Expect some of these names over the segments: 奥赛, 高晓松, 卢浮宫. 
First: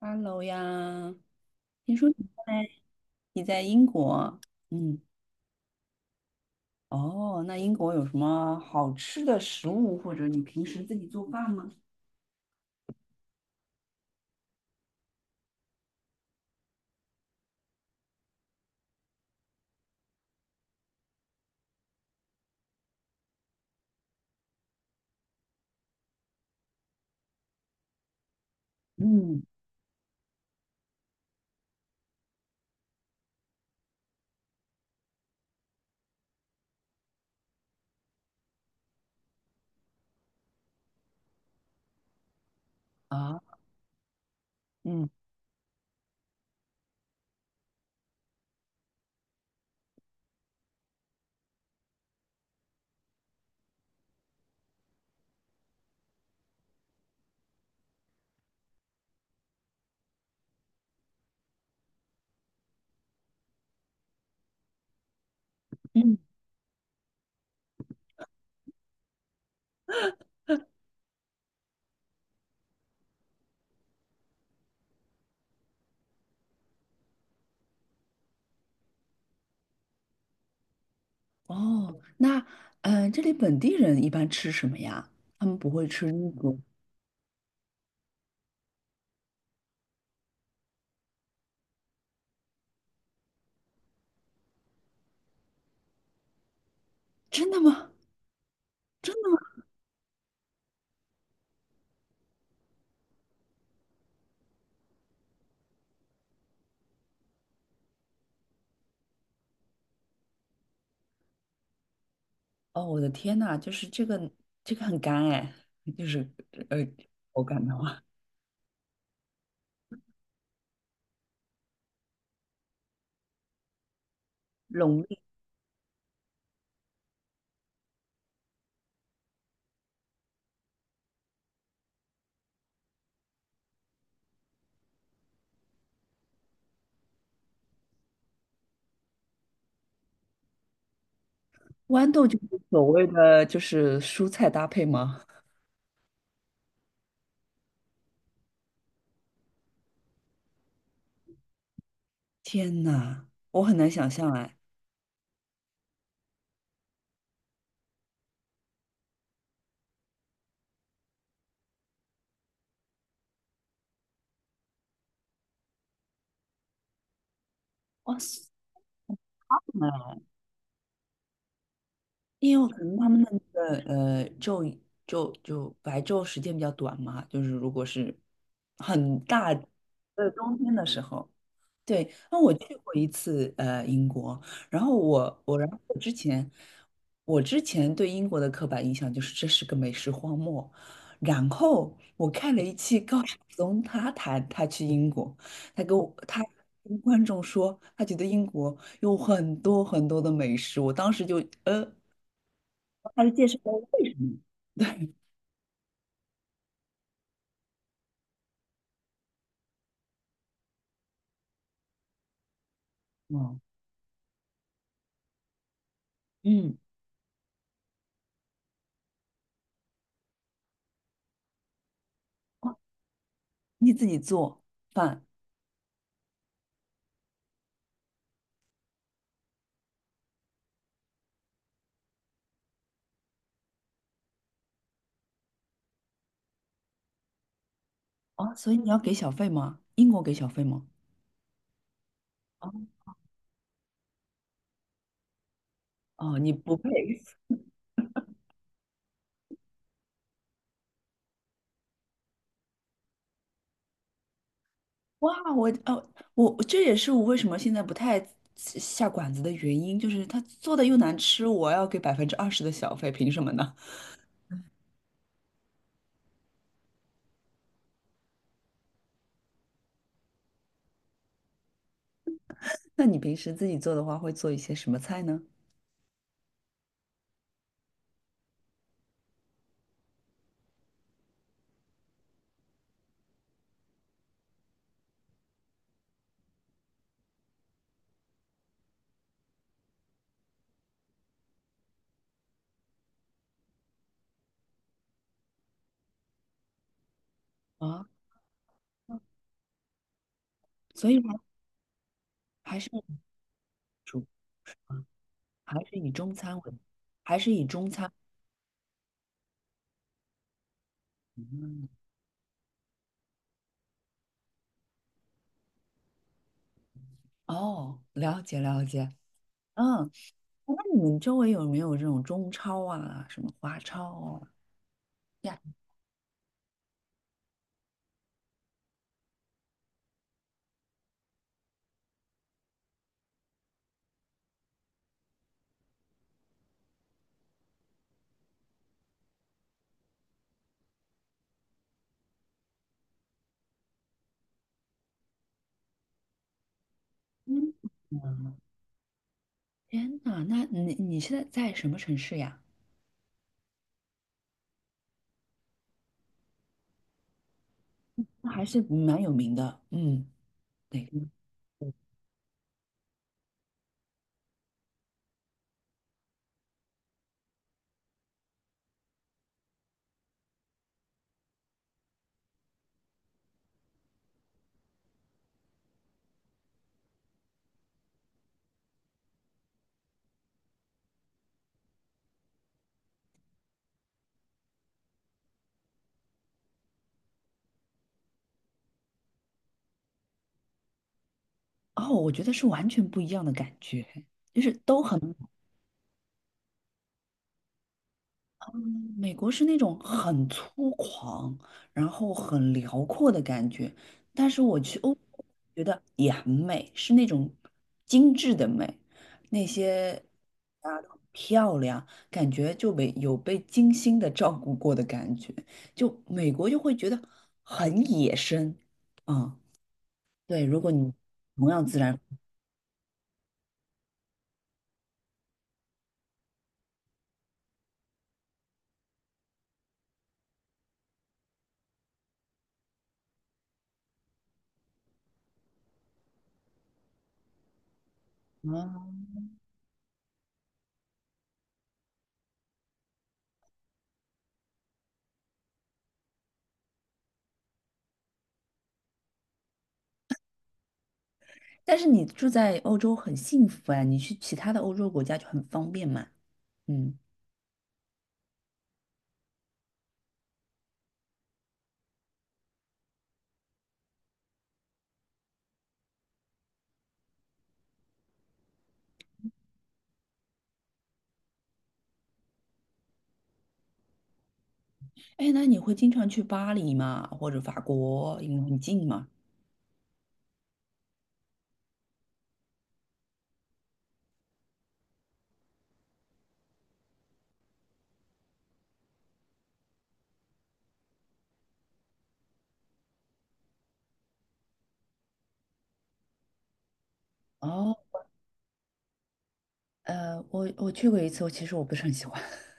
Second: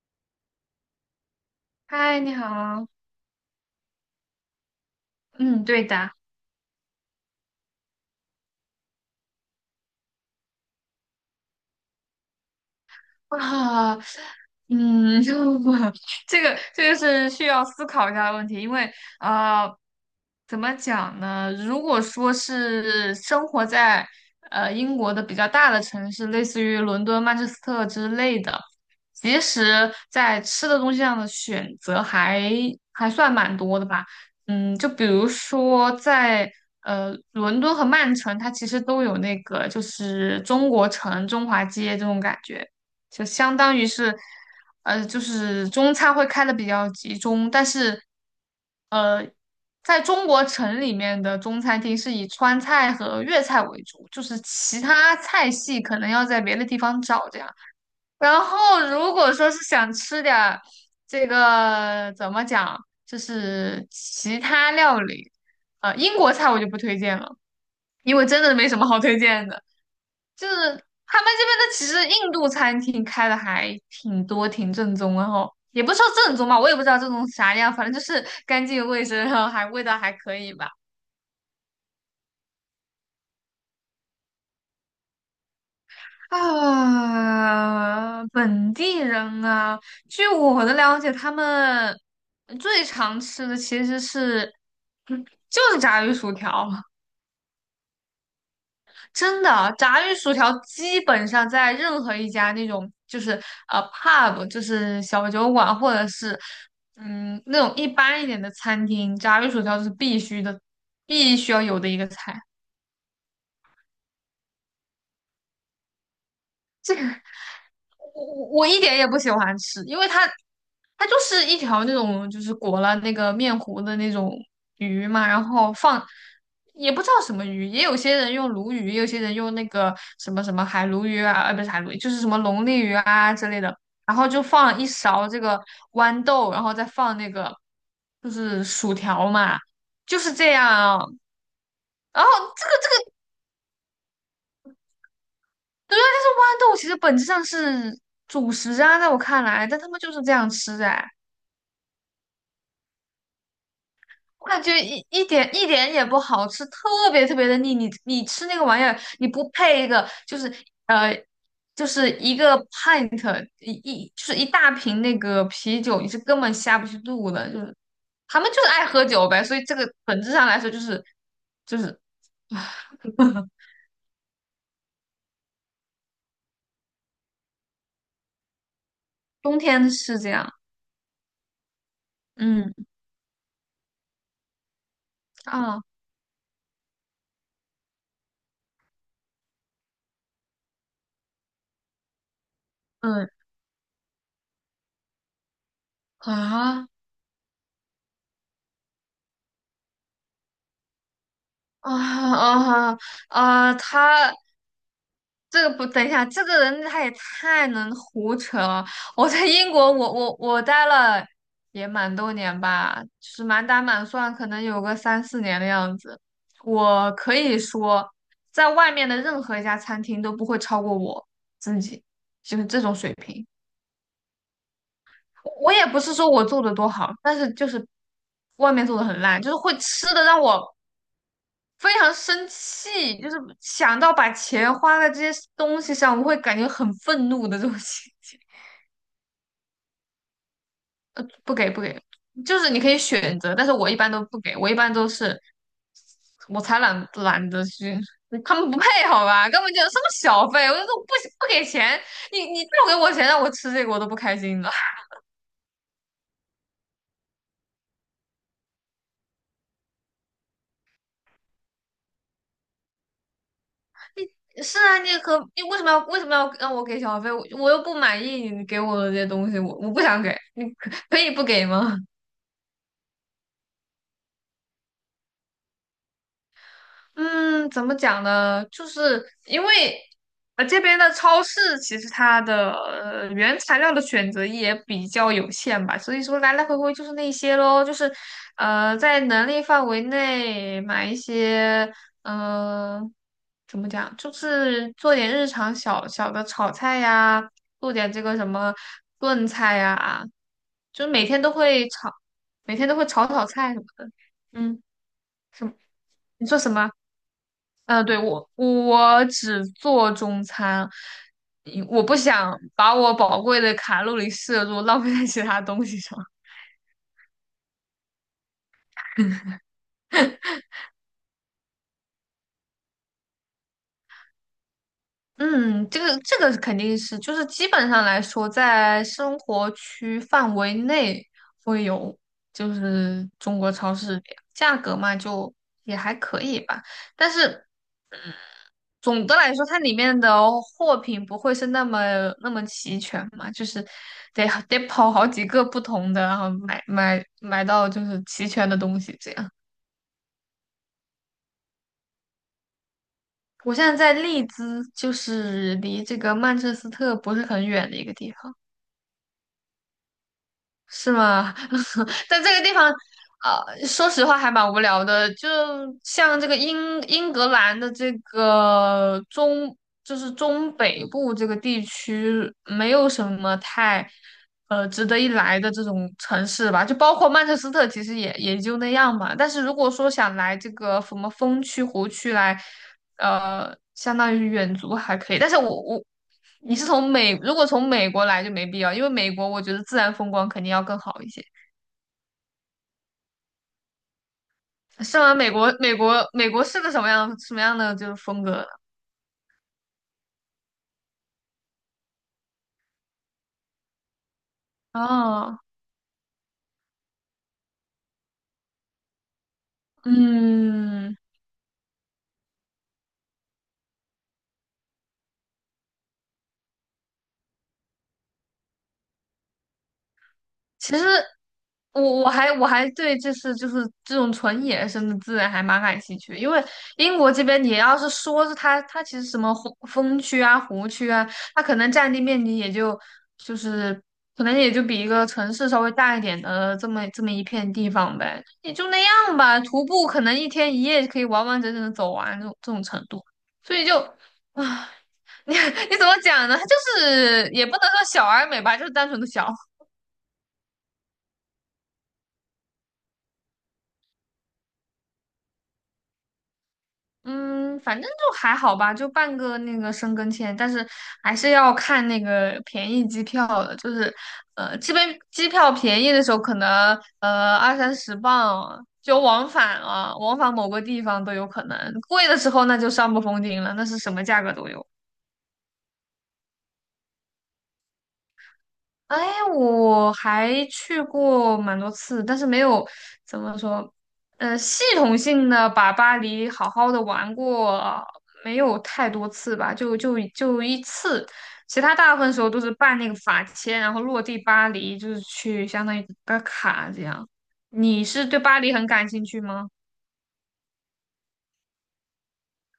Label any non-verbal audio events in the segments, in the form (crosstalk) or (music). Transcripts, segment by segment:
Hello 呀，听说嗨，你在好。你在英国，嗯，嗯，对的。哦，那英国有什么好吃的食物，或者你平时自己做饭吗？啊，嗯，(laughs) 这个是需要思考一下的问题，因为呃，怎么讲呢？如果说是生活在英国的比较大的城市，类似于伦敦、曼彻斯特之类的，其嗯，实在吃的东西上的选择还算蛮多的吧。就比如说在伦敦和曼城，它其实都有那个就是中国城、中华街这种感觉。就啊，相当于是，嗯就是中餐会开的比较集中，但是呃，在中国城里面的中餐厅是以川菜和粤菜为主，就是其他菜系可能要在别的地方找这样。然后如果说是想吃点儿这个怎么讲，就是其他料理，英嗯，国菜我就不推荐了，因为真的没什么好推荐的。就是他们这边的其实印度餐厅开的还挺多，挺正宗然后也不说正宗吧，我也不知道正宗啥样，反正就是干净卫生，然后还味道还可以吧。哦，那这里本地人一般吃什么呀？他们不会吃英国，本地人啊，据我的了解，他们最常吃的其实是，就是炸鱼薯条。(laughs) 真的吗？真的？真的啊，炸鱼薯条基本上在任何一家那种就是pub，就是小酒馆，或者是那种一般一点的餐厅，炸鱼薯条是必须的，必须要有的一个菜。哦，我的天呐，就是这个很干哎，就是呃口感的话，我一点也不喜欢吃，因为它就是一条那种就是裹了那个面糊的那种龙鱼利嘛，然后放也不知道什么鱼，也有些人用鲈鱼，也有些人用那个什么什么海鲈鱼啊，不是海鲈鱼，就是什么龙利鱼啊之类的，然后就放了一勺这个豌豆，然后再放那个就是薯条嘛，就是这样啊。豌然豆后就是所谓的就是蔬菜搭配吗？对啊，但是豌豆其实本质上是主食啊，在我看来，但他们就是这样吃哎。天呐，我很难想象我哎，感觉一点也不好吃，特别特别的腻。你吃那个玩意儿，你不配一个，就是呃，就是一个 pint 就是一大瓶那个啤酒，你是根本下不去肚的。就是哇他塞！们就是爱喝酒呗，所以这个本质上来说就是，因为我可能他们的那 (laughs) 个呃昼昼就白昼时间比较短嘛，就是如果是很大冬天是的这样，冬天的时候，对，那我嗯去过一次英国，然后啊我之前对英国的刻板印象就是这是个美食荒漠，然后我看了一期高嗯晓松，他谈他去英国，他跟我他啊跟观众说他觉得英国有很多很多的美食，我当时就呃，啊啊他是介绍啊，了为什他。么，对，这个不，等一下，这个人他也太能胡扯了。我在英国，我待了也蛮多年吧，就是嗯满打满算可能有个三四年的样子。嗯，我可以说，在外面的任何一家餐厅都不会超过我自己，就是这种哦水平。你自己做饭我也不是说我做的多好，但是就是外面做的很烂，就是会吃的让我，非常生气，就是想到把钱花在这些东西上，我会感觉很愤怒的这种心情。啊，哦所以你要给小费吗？英国给小费吗？不给不给，就是你可以选择，但是我一般都不给，我一般都是哦，你我不才配。懒得去，他们不配好吧？根本就什么小费，我就说不给钱，你不给我钱让我吃这个我都不开心了。哇，哦，我这也是我为什么现在不太下馆子的原因，就是他做的又难吃，我要给20%的小费，凭什么呢？(laughs) 是啊，你为什么要让我给小费？我又不满意你给我的这些东西，我不想给，你可以不给吗？(laughs) 那你平时自己做的话，会做一些什么菜呢？嗯，怎么讲呢？就是因为这边的超市其实它的原材料的选择也比较有限吧，所以说来来回回就是那些咯，就是在能力范围内买一些嗯、呃怎么讲，就是做点日常小小的炒菜呀，做啊，点这个什么炖菜呀，就所是以每天都会炒，每还天是都会炒菜什么的。嗯，什么？还是以中你说餐什为，么？还是以中嗯，餐。对，我只做中餐，因我不想把我宝贵的卡路里摄入浪费在其他东西上。(laughs) 哦，了解了解。嗯，那你们周围有没有这种中超啊，什么华超啊？呀，嗯，这个肯定是，就是基本上来说，在生活区范围内会有，就是中国超市这样价格嘛，就也还可以吧。但是总的来说，它里面的货品不会是那么齐全嘛，就是得跑好几个不同的，然后买到嗯就是齐全的东西这样。天呐，那你现在在什么城市呀？我现在在利兹，就是离这个曼彻斯特不是很远的一个地那方。还是蛮有名的，嗯，对，是吗？(laughs) 但这个地方，说实话还蛮无聊的。就像这个英格兰的这个中，就是中北部这个地区，没有什么太值得一来的这种城市吧。就包括曼彻斯特，其实也就那样嘛。但是如果说想来这个什么风区、湖区来。相当于远足还可以，但是我我你是从美，如果从美国来就没必要，因为美国我觉得自然风光肯定要更好一些。哦，我觉得是完全不一样的感觉，就是都是很，吗？美国是个什么样的就是风格呢？嗯美国是那种很粗犷，然后很辽阔的感觉，但是我去欧洲哦，觉得也很美，是那种精致的美，那些啊都嗯，很漂亮，感觉就被精心的照顾过的感觉，就美国就会觉得很野生，嗯，对，如果其实你同样自我然。我还我还对就是这种纯野生的自然还蛮感兴趣的，因为英国这边你要是说是它其实什么湖风区啊湖区啊，它可能占地面积也就就是可能也就比一个城市稍微大一点的这么一片地方呗，也就那啊，样吧。徒步可能一天一夜可以完完整整的走完这种程度，所以就啊，唉 (laughs) 你你怎么讲呢？它就是也不能说小而美吧，就是单纯的小。但是你住在欧洲很幸福啊，你去其他的欧洲国家就很方便嘛。嗯，嗯，反正就还好吧，就办个那个申根签，但是还是要看那个便宜机票的，就是这边机票便宜的时候可能二三十磅啊就往返啊，往返某个地方都有可能，贵的时候那就上不封顶了，那是什么价格都有。哎，那你会经常去巴黎吗？或者法国，因为很近哎，嘛。我还去过蛮多次，但是没有怎么说，系统性的把巴黎好好的玩过，没有太多次吧，就一次，其他大部分时候都是办那个法签，然后落地巴黎，就是去相当于打卡这样。哦，你是对巴黎很感兴趣吗？我去过一次，其实我不是很喜欢。(laughs)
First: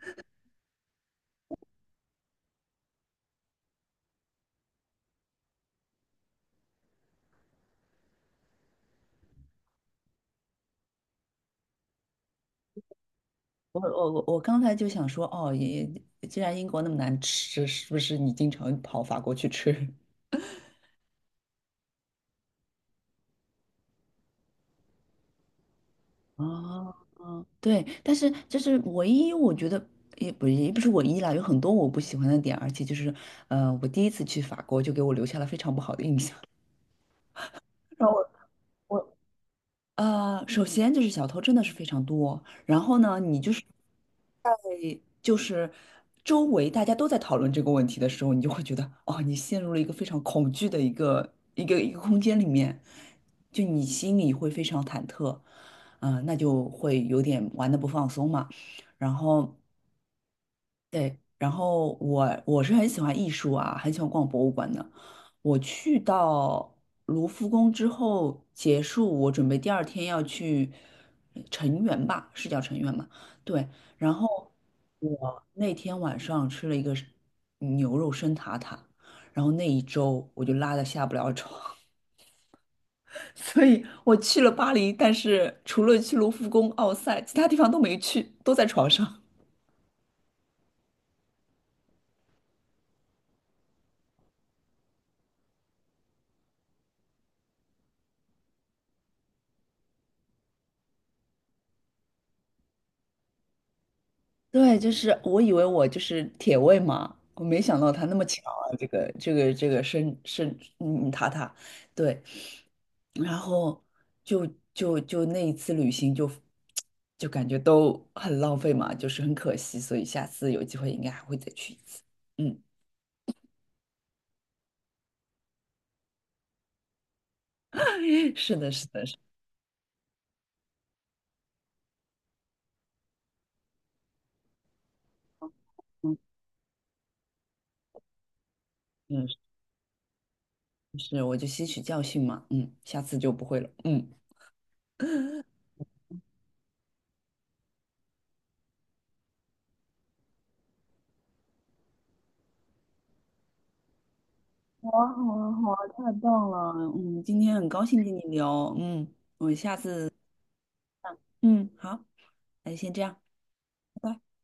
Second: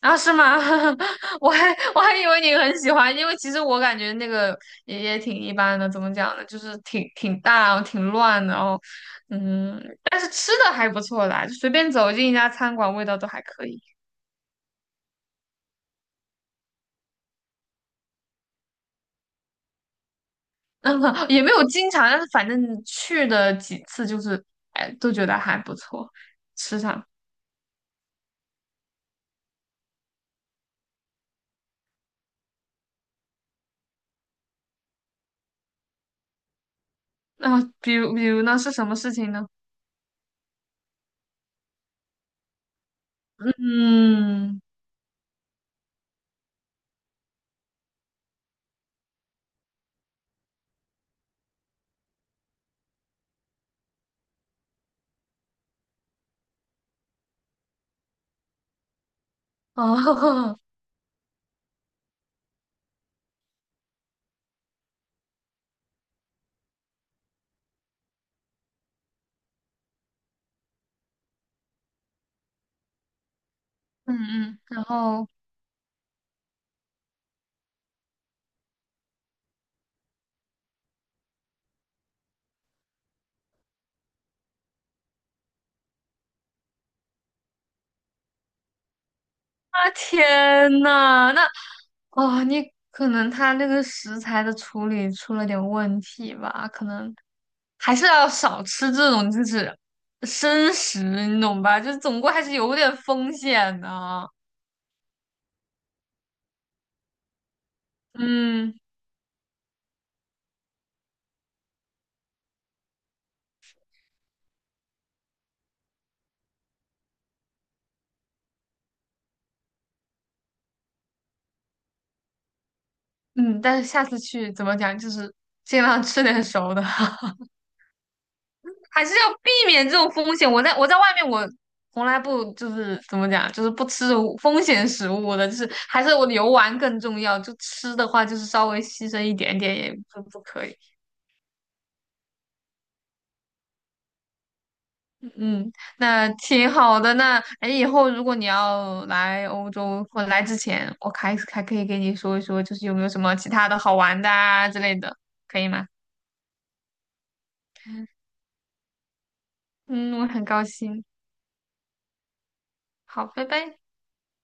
啊，是吗？(laughs) 我还我还以为你很喜欢，因为其实我感觉那个也挺一般的，怎么讲呢？就是挺大，然后挺乱的，然后但是吃的还不错啦，就随便走进一家餐馆，味道都还可以，我刚才就想说，哦，既然英国那么难吃，是不是你经常跑法国去吃？(laughs) 也没有经常，但是反正去的几次就是，哎，都觉得还不错，(laughs) 吃哦，上。对，但是这是唯一，我觉得也不是唯一啦，有很多我不喜欢的点，而且就是，我第一次去法国就给我留下了非常不好的印象。那、比然如后比我如呢，是什么事我情呢？呃，首先就是小偷真的是非常多，然后呢，你就是在嗯，就是周围大家都在讨论这个问题的时候，你就会觉得哦，你陷入了一个非常恐惧的一个空间里面，就你心里会非常忐忑，嗯、那就会有点玩的不放松嘛，然后。哦，(laughs) 对，然后我是很喜欢艺术啊，很喜欢逛博物馆的。我去到卢浮宫之后结束，我准备第二天要去成员吧，是叫成员嘛？对，然嗯后嗯，然后我那天晚上吃了一个是牛肉生塔塔，然后那一周我就拉的下不了床，(laughs) 所以我去了巴黎，但是除了去卢浮宫、奥赛，其他地方都没去，都在床上。啊，天呐，那哦，你可能他那个食材的处理出了点问题吧，可能还是要少吃这种就是生食，你懂吧？就是总归还是有点风险的啊。对，就是我以为我就是铁胃嘛，我没想到他那么强嗯啊，这个生塔塔，对，然后就就那一次旅行就感觉都很浪费嘛，就是很可惜，所以下次有机会应该还会再去一次。嗯，嗯，但是下次去怎么讲，就是尽量吃点熟的，(laughs) (laughs) 是的，是的，还是是的，要避免这种风险。我在外面，我从来不就是怎么讲，就是不吃风险食物的，就是还是嗯，我游玩更重要。就吃的话，就是稍微牺牲嗯一点点也不可以。是，我就吸取教训嘛，嗯，下次就不会了，嗯。嗯，那挺好的。那哎，以后如果你要来欧洲或者来之前，我还可以给你说一说，就是有没有什么其他的好玩的啊之好类啊，的，好啊，可以好啊，吗？太棒了！嗯，今天很高兴跟你聊，嗯嗯，我很高兴。嗯，好。那就先这样。好，拜拜。拜拜。